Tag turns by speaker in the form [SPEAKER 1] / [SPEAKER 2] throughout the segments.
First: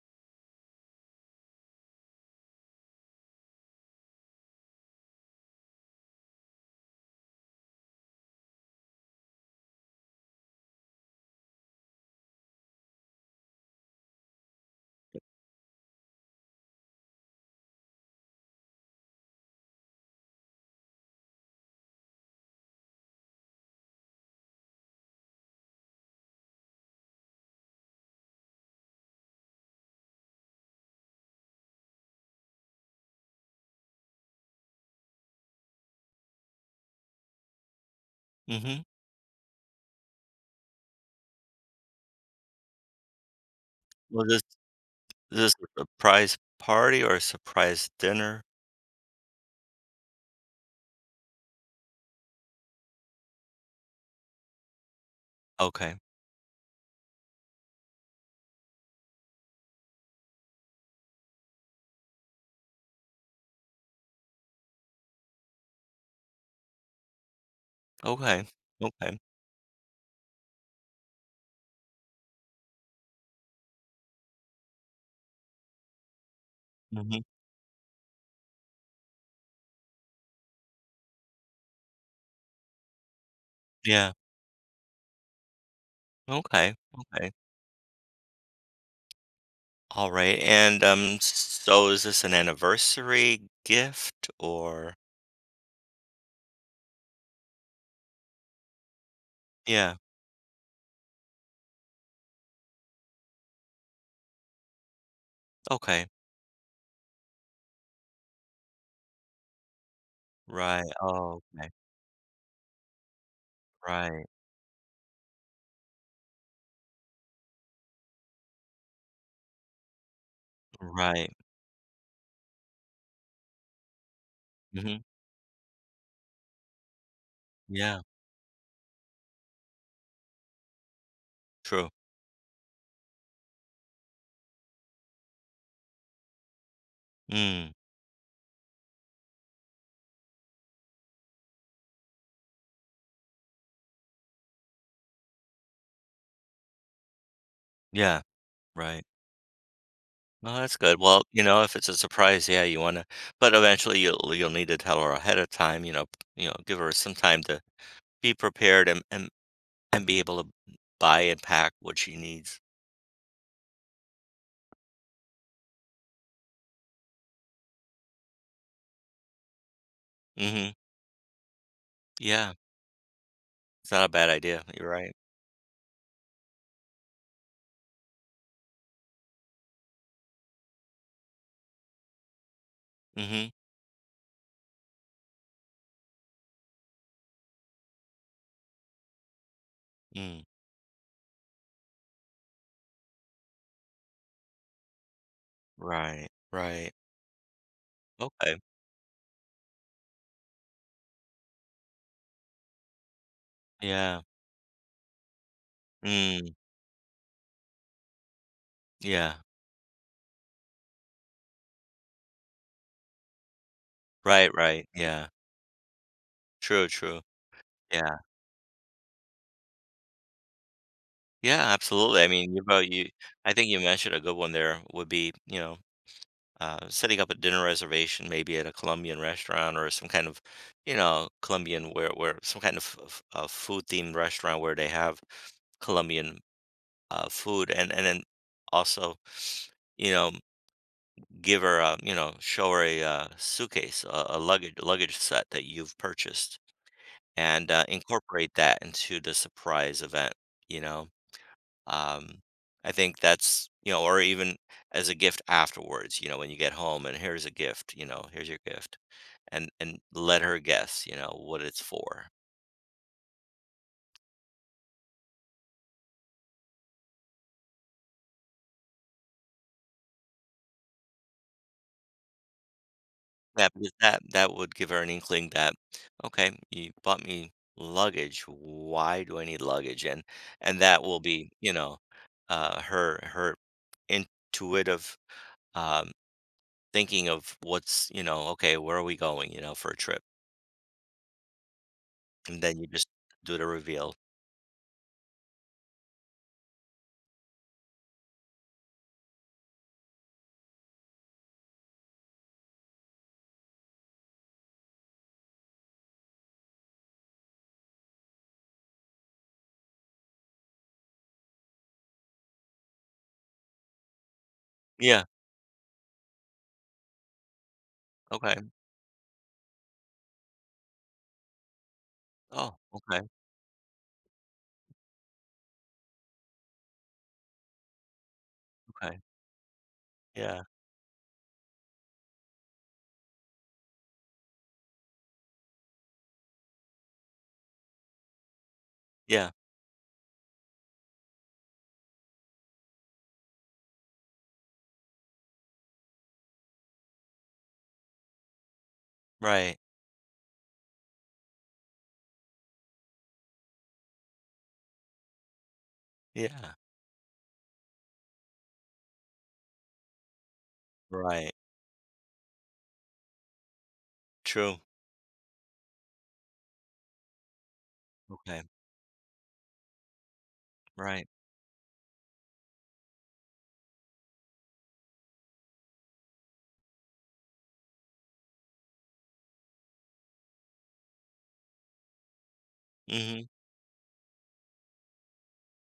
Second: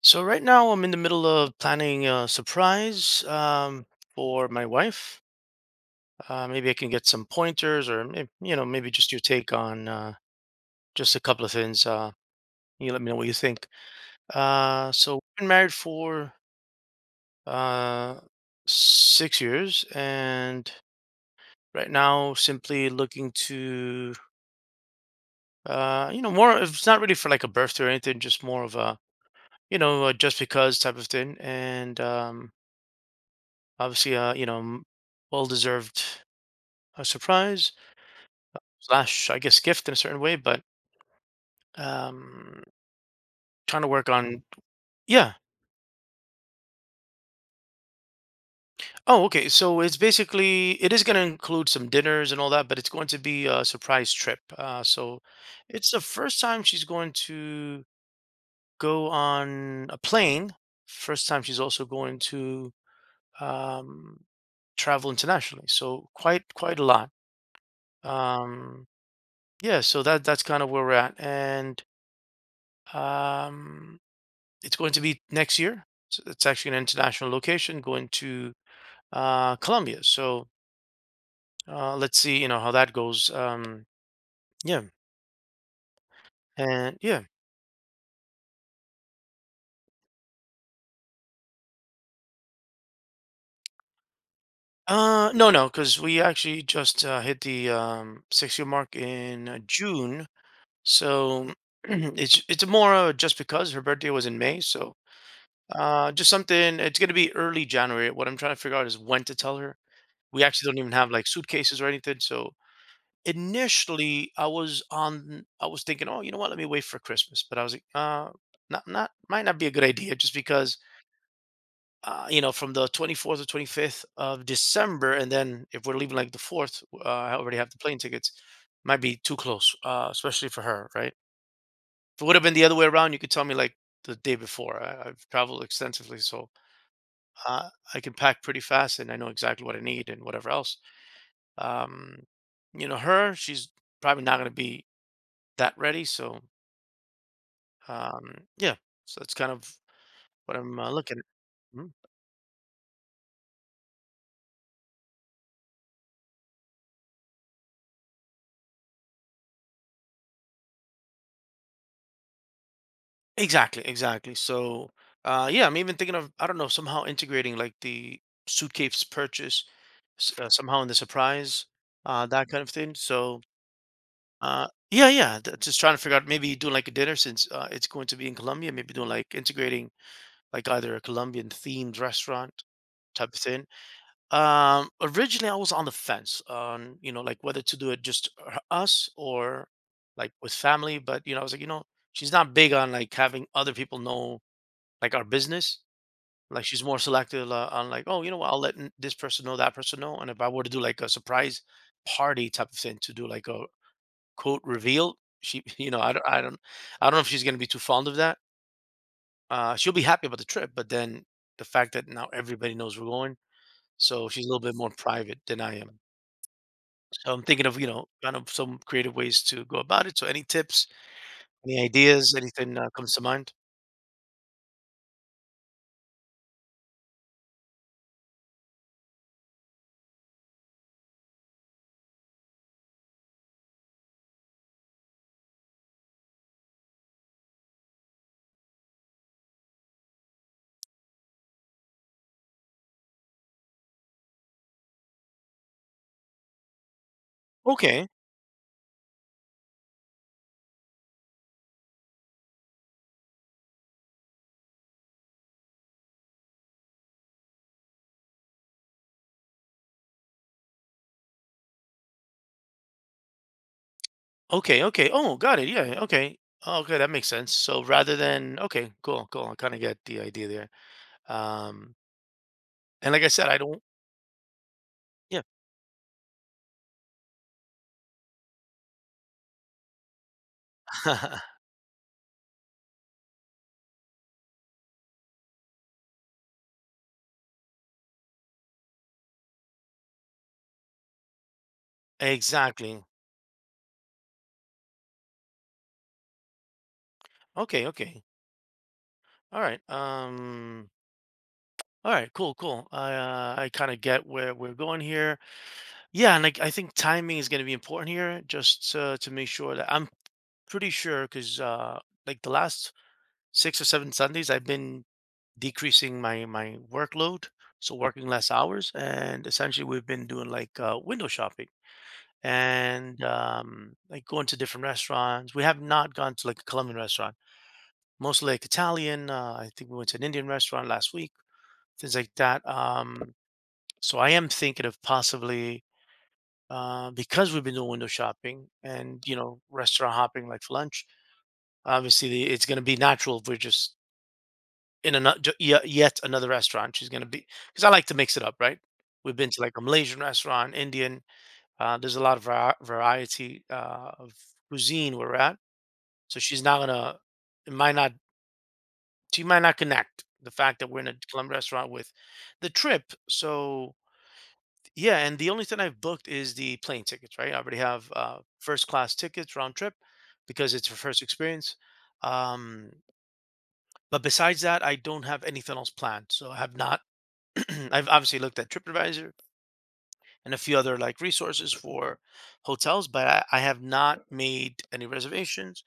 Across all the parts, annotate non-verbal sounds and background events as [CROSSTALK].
[SPEAKER 1] So right now I'm in the middle of planning a surprise for my wife. Maybe I can get some pointers, or maybe, you know, maybe just your take on just a couple of things. You let me know what you think. So we've been married for uh, 6 years, and right now simply looking to, you know, more. It's not really for like a birthday or anything, just more of a, you know, a just because type of thing. And obviously, you know, well deserved a surprise
[SPEAKER 2] Mhm.
[SPEAKER 1] slash, I guess, gift in a certain way, but um, trying to work
[SPEAKER 2] Was this
[SPEAKER 1] on. Yeah.
[SPEAKER 2] is this a surprise party or a surprise dinner?
[SPEAKER 1] Oh, okay. So it's basically, it is going to include some dinners and all that, but it's going to be a surprise trip. So it's
[SPEAKER 2] Okay.
[SPEAKER 1] the first time she's going to go on a plane. First time she's also going to um, travel internationally. So quite a lot.
[SPEAKER 2] Okay.
[SPEAKER 1] Um,
[SPEAKER 2] Okay.
[SPEAKER 1] yeah. So that's kind of where we're at, and Um, it's going to be next year. So it's actually an
[SPEAKER 2] Mhm.
[SPEAKER 1] international location going to Colombia. So let's see, how that goes.
[SPEAKER 2] Yeah.
[SPEAKER 1] Yeah,
[SPEAKER 2] Okay.
[SPEAKER 1] and yeah.
[SPEAKER 2] Okay. Alright, and, so is this an anniversary gift or
[SPEAKER 1] No, no, because we actually just hit the six-year mark in
[SPEAKER 2] Yeah.
[SPEAKER 1] June. So [CLEARS THROAT] it's more just because her birthday was in May. So
[SPEAKER 2] Okay.
[SPEAKER 1] just something. It's gonna be early January. What I'm trying to figure out is when to tell her. We actually don't
[SPEAKER 2] Right.
[SPEAKER 1] even have like
[SPEAKER 2] Oh, okay.
[SPEAKER 1] suitcases or anything. So
[SPEAKER 2] Right.
[SPEAKER 1] initially, I was thinking, "Oh, you know what? Let me wait for Christmas." But I was like, not not Might not be a good idea just because
[SPEAKER 2] Right.
[SPEAKER 1] you know, from the 24th or 25th of
[SPEAKER 2] Mhm.
[SPEAKER 1] December and then if we're leaving like the 4th, I already have the plane
[SPEAKER 2] Yeah.
[SPEAKER 1] tickets. Might be too close, especially for her, right?
[SPEAKER 2] True.
[SPEAKER 1] If it would have been the other way around, you could tell me like the day before. I've traveled extensively, so uh,
[SPEAKER 2] Mm.
[SPEAKER 1] I can pack pretty fast and I know exactly what I need and whatever else. Um, you know, her, she's probably not going to be that ready. So
[SPEAKER 2] Yeah.
[SPEAKER 1] Yeah,
[SPEAKER 2] Right.
[SPEAKER 1] so that's kind of
[SPEAKER 2] Well,
[SPEAKER 1] what
[SPEAKER 2] that's
[SPEAKER 1] I'm
[SPEAKER 2] good.
[SPEAKER 1] looking
[SPEAKER 2] Well,
[SPEAKER 1] at.
[SPEAKER 2] if it's
[SPEAKER 1] Mhm.
[SPEAKER 2] a surprise, yeah, you wanna but eventually you'll need to tell her ahead of time, give her some time to be prepared and be able to buy and pack what she needs.
[SPEAKER 1] Exactly, exactly. So, yeah, I'm even thinking of, I don't know, somehow integrating like the suitcase purchase,
[SPEAKER 2] Mhm.
[SPEAKER 1] somehow in the surprise, that
[SPEAKER 2] Yeah,
[SPEAKER 1] kind of thing. So,
[SPEAKER 2] it's not a bad idea, you're
[SPEAKER 1] yeah,
[SPEAKER 2] right.
[SPEAKER 1] yeah, just trying to figure out maybe doing like a dinner since it's going to be in Colombia, maybe doing like integrating like either a Colombian themed restaurant type of
[SPEAKER 2] Mhm.
[SPEAKER 1] thing. Originally, I was on the fence on, you know, like whether to do it just us or like
[SPEAKER 2] Mm.
[SPEAKER 1] with family. But, I was like, she's not big on like having other people know like our business.
[SPEAKER 2] Right,
[SPEAKER 1] Like she's
[SPEAKER 2] right.
[SPEAKER 1] more selective on like, oh, you know what,
[SPEAKER 2] Okay.
[SPEAKER 1] I'll let this person know, that person know. And if I were to do like a surprise party type of thing to do like a
[SPEAKER 2] Yeah.
[SPEAKER 1] quote reveal, she, [LAUGHS] I don't, I
[SPEAKER 2] Mm,
[SPEAKER 1] don't, I don't know if she's going to be too fond of that.
[SPEAKER 2] yeah.
[SPEAKER 1] She'll be happy about the trip, but then the fact that now everybody knows we're going, so she's a
[SPEAKER 2] Right,
[SPEAKER 1] little bit
[SPEAKER 2] right,
[SPEAKER 1] more
[SPEAKER 2] yeah.
[SPEAKER 1] private than I am.
[SPEAKER 2] True, true.
[SPEAKER 1] So I'm thinking of, you know,
[SPEAKER 2] Yeah.
[SPEAKER 1] kind of some creative ways to go about it. So any tips,
[SPEAKER 2] Yeah,
[SPEAKER 1] any
[SPEAKER 2] absolutely, I
[SPEAKER 1] ideas,
[SPEAKER 2] mean, you know,
[SPEAKER 1] anything
[SPEAKER 2] you
[SPEAKER 1] comes to
[SPEAKER 2] I
[SPEAKER 1] mind?
[SPEAKER 2] think you mentioned a good one there would be, setting up a dinner reservation maybe at a Colombian restaurant or some kind of, Colombian where some kind of f food-themed restaurant where they have Colombian food and then also you know give her a, show her a suitcase a luggage set that you've purchased and
[SPEAKER 1] Okay.
[SPEAKER 2] incorporate that into the surprise event you know um I think that's or even as a gift afterwards, when you get home, and here's a gift, here's your gift, and let her guess what it's for.
[SPEAKER 1] Okay. Okay. Oh, got it. Yeah. Okay. Oh, okay. That makes sense. So rather than, okay, cool, cool. I kind of get the idea there. Um, and like I said, I
[SPEAKER 2] Yeah,
[SPEAKER 1] don't,
[SPEAKER 2] because that that would give her an
[SPEAKER 1] yeah,
[SPEAKER 2] inkling that, okay, you bought me luggage. Why do I need luggage? And that will be,
[SPEAKER 1] [LAUGHS]
[SPEAKER 2] her her intuitive um, thinking of what's, okay, where are we going, for a trip? And then you
[SPEAKER 1] exactly.
[SPEAKER 2] just do the reveal.
[SPEAKER 1] Okay. Okay. All right. All right. Cool. Cool. I kind of get where we're going here. Yeah. And like, I think timing is going to be important here just to make sure that I'm. Pretty sure, 'cause, like the last 6 or 7 Sundays, I've been
[SPEAKER 2] Yeah.
[SPEAKER 1] decreasing my workload, so working less
[SPEAKER 2] Okay.
[SPEAKER 1] hours, and essentially we've been doing like, window shopping
[SPEAKER 2] Oh. Okay.
[SPEAKER 1] and, like going to different restaurants. We have not gone to like a Colombian restaurant, mostly like
[SPEAKER 2] Okay.
[SPEAKER 1] Italian. I think we went to an Indian
[SPEAKER 2] Yeah.
[SPEAKER 1] restaurant last week, things like that. So I am thinking of possibly, because we've been doing window shopping and, you
[SPEAKER 2] Yeah.
[SPEAKER 1] know, restaurant hopping like for lunch, obviously it's gonna be natural if we're just in ano yet another restaurant. She's gonna be because I like to mix it up, right? We've been to, like,
[SPEAKER 2] Right.
[SPEAKER 1] a Malaysian restaurant, Indian. There's a lot of va variety, of cuisine where we're at, so she's
[SPEAKER 2] Yeah.
[SPEAKER 1] not gonna it might not she might not connect the fact that we're in a
[SPEAKER 2] Right.
[SPEAKER 1] Colombian restaurant with the trip, so
[SPEAKER 2] True.
[SPEAKER 1] yeah, and the only thing I've booked is the plane tickets, right? I already have,
[SPEAKER 2] Okay.
[SPEAKER 1] first class tickets round trip because it's her first
[SPEAKER 2] Right.
[SPEAKER 1] experience, um, but besides that, I don't have anything else planned, so I have not [CLEARS THROAT] I've obviously looked at TripAdvisor and a few other like resources for hotels, but
[SPEAKER 2] Mm-hmm.
[SPEAKER 1] I have not made any reservations.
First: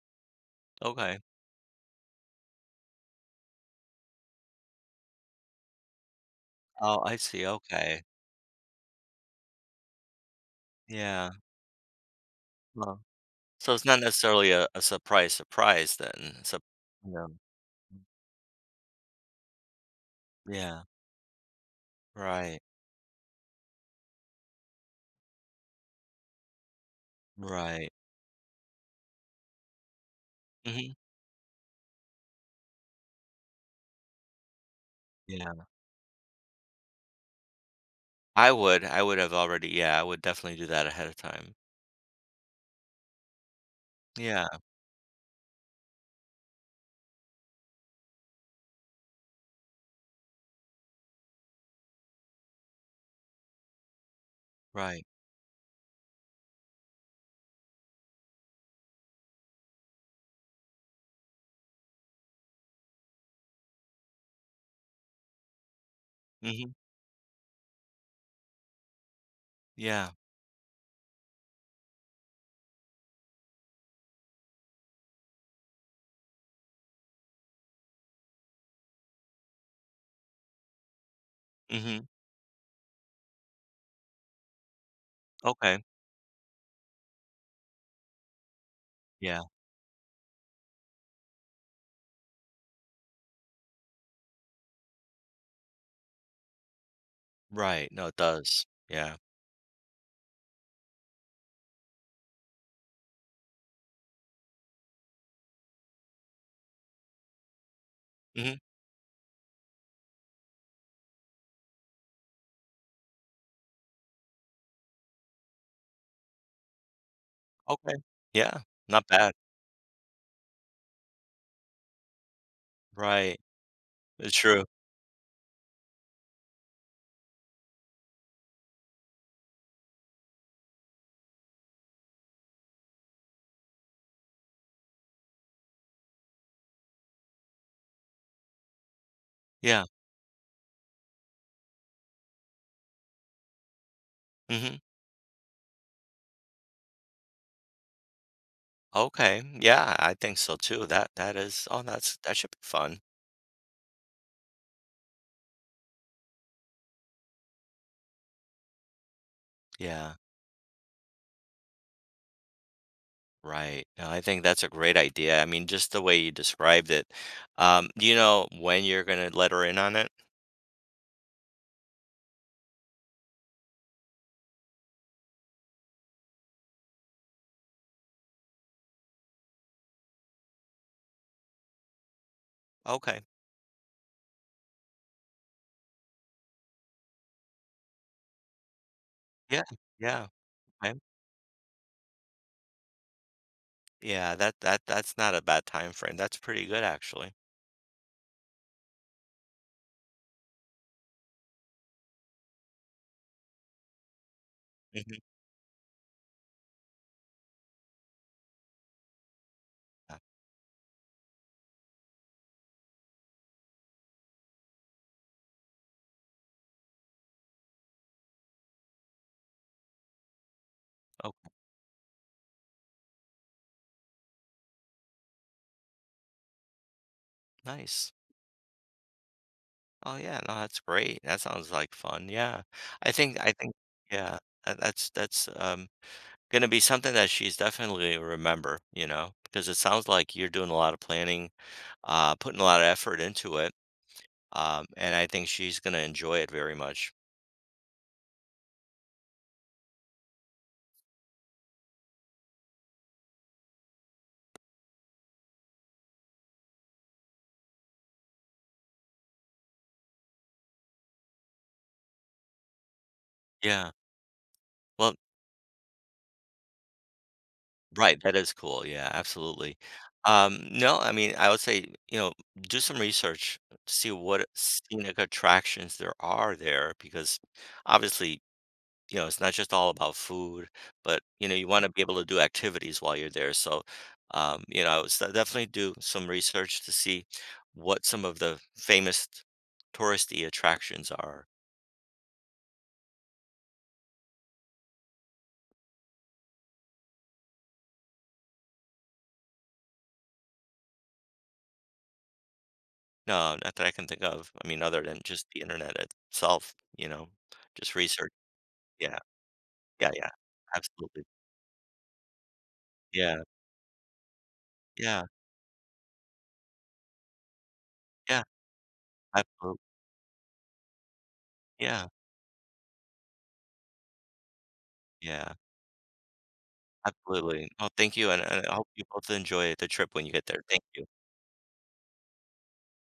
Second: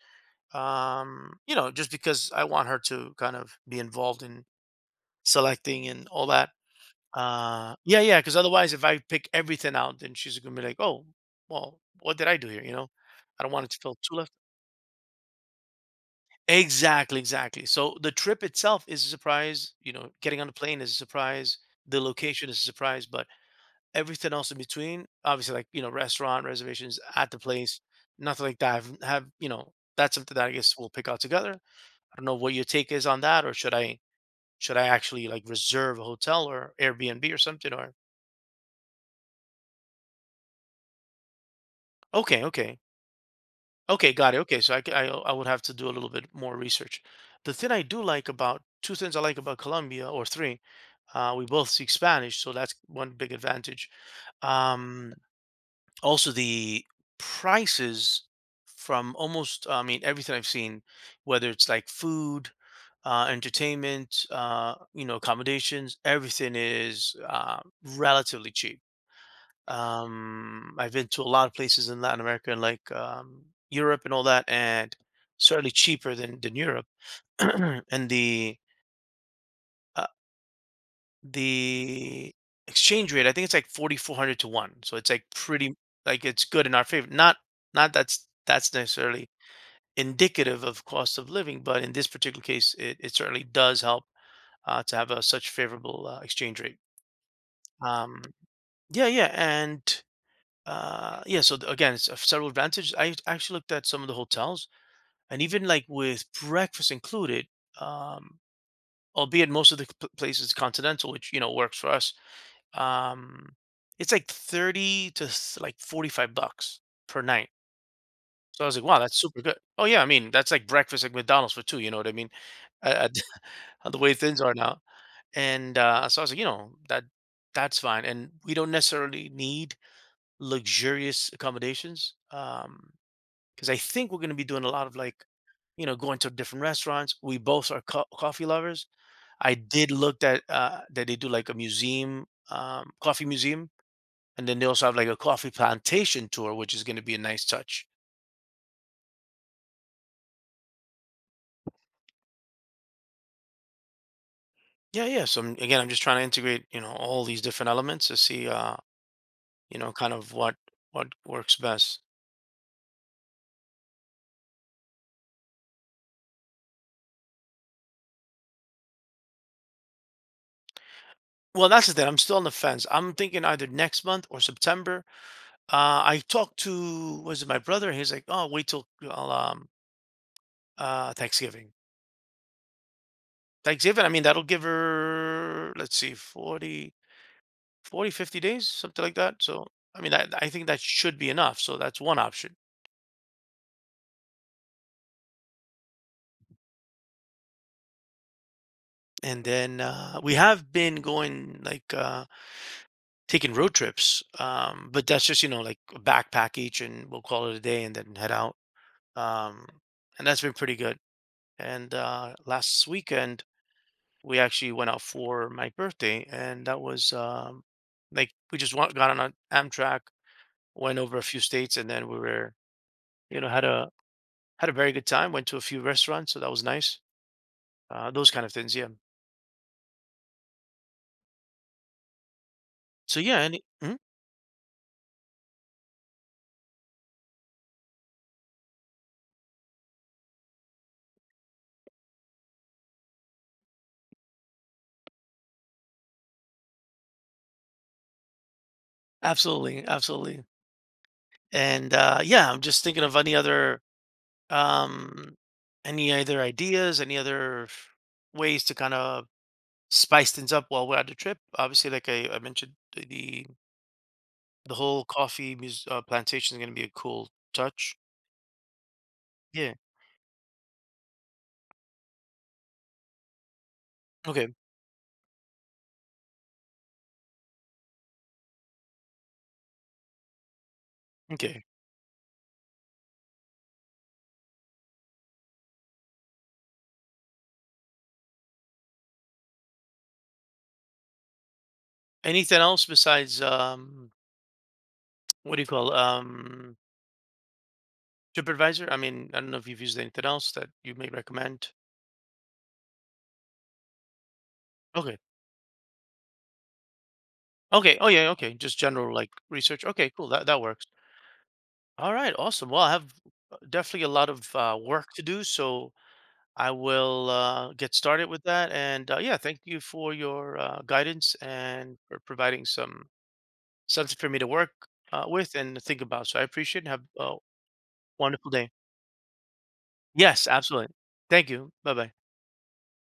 [SPEAKER 2] Okay.
[SPEAKER 1] You know, just because I want her to kind of be involved in selecting and all that.
[SPEAKER 2] Oh, I see.
[SPEAKER 1] Yeah,
[SPEAKER 2] Okay.
[SPEAKER 1] yeah. Because otherwise, if I pick everything out, then she's gonna be like, "Oh,
[SPEAKER 2] Yeah.
[SPEAKER 1] well, what did I do here?" You know,
[SPEAKER 2] Huh.
[SPEAKER 1] I don't want it
[SPEAKER 2] So
[SPEAKER 1] to
[SPEAKER 2] it's
[SPEAKER 1] feel
[SPEAKER 2] not
[SPEAKER 1] too left.
[SPEAKER 2] necessarily a surprise surprise then, so,
[SPEAKER 1] Exactly,
[SPEAKER 2] yeah,
[SPEAKER 1] exactly. So the trip itself is a surprise. You know, getting on the
[SPEAKER 2] yeah,
[SPEAKER 1] plane is a surprise. The location is
[SPEAKER 2] right,
[SPEAKER 1] a surprise, but everything else in between, obviously, like, you know, restaurant reservations at the place,
[SPEAKER 2] right,
[SPEAKER 1] nothing like that. Have, you know, that's something that I guess we'll
[SPEAKER 2] mhm,
[SPEAKER 1] pick out together. I don't know what your take is on that, or should I actually like
[SPEAKER 2] yeah,
[SPEAKER 1] reserve a hotel or Airbnb or something? Or
[SPEAKER 2] I would have already yeah, I would definitely do that ahead of time.
[SPEAKER 1] okay, okay, okay, got it.
[SPEAKER 2] Yeah,
[SPEAKER 1] Okay, so I would have to do a little bit more research. The thing I do like about Two things I like about Colombia, or three. We both speak Spanish, so that's one big advantage.
[SPEAKER 2] right,
[SPEAKER 1] Um, Also, the prices, from almost, I mean, everything I've seen, whether it's like food, entertainment, you know, accommodations, everything
[SPEAKER 2] mhm,
[SPEAKER 1] is relatively cheap.
[SPEAKER 2] yeah,
[SPEAKER 1] I've been to a lot of places in Latin America, and like, Europe and all that, and certainly cheaper than Europe. [CLEARS THROAT] and the uh,
[SPEAKER 2] mhm,
[SPEAKER 1] The exchange rate, I think it's like 4,400 to 1. So it's like pretty,
[SPEAKER 2] okay,
[SPEAKER 1] like it's good in our favor. Not not That's necessarily
[SPEAKER 2] yeah,
[SPEAKER 1] indicative of cost of living, but in this particular case, it certainly does help to have a such favorable exchange rate.
[SPEAKER 2] right, no, it
[SPEAKER 1] Um,
[SPEAKER 2] does,
[SPEAKER 1] yeah,
[SPEAKER 2] yeah,
[SPEAKER 1] yeah, and yeah. So again, it's several advantages. I actually looked at some of the hotels, and even like with breakfast included, um,
[SPEAKER 2] mhm,
[SPEAKER 1] albeit most of the places continental, which you know works for us. Um, it's like 30 to like 45 bucks per night.
[SPEAKER 2] okay, yeah,
[SPEAKER 1] So I was like, wow,
[SPEAKER 2] not
[SPEAKER 1] that's
[SPEAKER 2] bad,
[SPEAKER 1] super good. Oh yeah, I mean, that's like breakfast at McDonald's for two, you know what I mean? Uh,
[SPEAKER 2] right,
[SPEAKER 1] [LAUGHS] the way
[SPEAKER 2] it's
[SPEAKER 1] things are
[SPEAKER 2] true,
[SPEAKER 1] now. And so I was like, you know, that's fine. And we don't necessarily need luxurious accommodations. Because I think we're gonna be doing a lot of like, you know, going to different restaurants. We both are coffee lovers. I
[SPEAKER 2] yeah,
[SPEAKER 1] did look at that they do like a museum, coffee museum. And then they
[SPEAKER 2] mhm,
[SPEAKER 1] also have like a coffee plantation tour, which is going to be a nice touch.
[SPEAKER 2] okay, yeah, I think so too, that that is oh, that's that should be fun,
[SPEAKER 1] Yeah, yeah. So again, I'm just trying to integrate, you know, all these different elements to see, you know,
[SPEAKER 2] yeah.
[SPEAKER 1] kind of what works best.
[SPEAKER 2] Right. No, I think that's a great idea. I mean, just the way you described it. Do you know when you're gonna let her in on it?
[SPEAKER 1] Well, that's the thing. I'm still on the fence. I'm thinking either next month or September. I talked to, was it my brother? He's like, oh, wait till, well, Thanksgiving.
[SPEAKER 2] Okay.
[SPEAKER 1] Thanksgiving. I mean, that'll give her, let's see, 40, 40, 50 days, something like that.
[SPEAKER 2] Yeah.
[SPEAKER 1] So I mean,
[SPEAKER 2] Yeah.
[SPEAKER 1] that, I think that
[SPEAKER 2] Okay.
[SPEAKER 1] should be enough. So that's one option.
[SPEAKER 2] Yeah. That that's not a bad time frame. That's pretty good actually.
[SPEAKER 1] And then we have been going like, taking road trips, but that's
[SPEAKER 2] Hmm.
[SPEAKER 1] just, you know, like a backpack each, and we'll call it a day, and then head out. Um,
[SPEAKER 2] Yeah.
[SPEAKER 1] and that's been pretty good. And last weekend we actually went out for my birthday, and that was like we just got on an Amtrak, went over a
[SPEAKER 2] Oh,
[SPEAKER 1] few states, and then we were, you know, had a very good time. Went to a few restaurants, so that was nice.
[SPEAKER 2] nice.
[SPEAKER 1] Those kind of things, yeah.
[SPEAKER 2] Oh yeah. No, that's great. That sounds like fun. Yeah. I
[SPEAKER 1] So
[SPEAKER 2] think
[SPEAKER 1] yeah,
[SPEAKER 2] I think
[SPEAKER 1] and,
[SPEAKER 2] yeah. That, that's gonna be something that she's definitely gonna remember. You know, because it sounds like you're doing a lot of planning, putting a lot of effort into it. And I think she's gonna enjoy it very much.
[SPEAKER 1] absolutely, absolutely. And yeah, I'm just thinking of any other um, ideas, any other ways to kind of spice things up while we're on the trip. Obviously, like I mentioned,
[SPEAKER 2] Yeah.
[SPEAKER 1] the whole
[SPEAKER 2] Well,
[SPEAKER 1] coffee plantation is going to be a cool touch.
[SPEAKER 2] right, that is cool. Yeah,
[SPEAKER 1] Yeah.
[SPEAKER 2] absolutely. No, I mean, I would say, do some research, see what
[SPEAKER 1] Okay.
[SPEAKER 2] scenic attractions there are there, because obviously, it's not just all about food, but
[SPEAKER 1] Okay.
[SPEAKER 2] you want to be able to do activities while you're there. So, definitely do some research to see what some of the famous touristy attractions are.
[SPEAKER 1] Anything else besides what do you call, TripAdvisor? I mean, I don't know if you've used anything else that you may recommend.
[SPEAKER 2] No, not that I can think of. I mean, other
[SPEAKER 1] Okay.
[SPEAKER 2] than just the internet itself, just
[SPEAKER 1] Okay. Oh yeah.
[SPEAKER 2] research.
[SPEAKER 1] Okay. Just general
[SPEAKER 2] Yeah,
[SPEAKER 1] like research.
[SPEAKER 2] yeah,
[SPEAKER 1] Okay. Cool.
[SPEAKER 2] yeah,
[SPEAKER 1] That works.
[SPEAKER 2] absolutely.
[SPEAKER 1] All right, awesome. Well, I have
[SPEAKER 2] Yeah,
[SPEAKER 1] definitely a lot of work to
[SPEAKER 2] yeah,
[SPEAKER 1] do, so I will get started
[SPEAKER 2] yeah,
[SPEAKER 1] with that. And yeah, thank
[SPEAKER 2] absolutely.
[SPEAKER 1] you for your guidance and
[SPEAKER 2] Yeah,
[SPEAKER 1] for providing something for me to work
[SPEAKER 2] yeah,
[SPEAKER 1] with and think about. So I appreciate it, and have a
[SPEAKER 2] absolutely. Oh, thank you,
[SPEAKER 1] wonderful
[SPEAKER 2] and
[SPEAKER 1] day.
[SPEAKER 2] I hope you both enjoy the trip when you get
[SPEAKER 1] Yes,
[SPEAKER 2] there. Thank
[SPEAKER 1] absolutely.
[SPEAKER 2] you.
[SPEAKER 1] Thank you. Bye bye.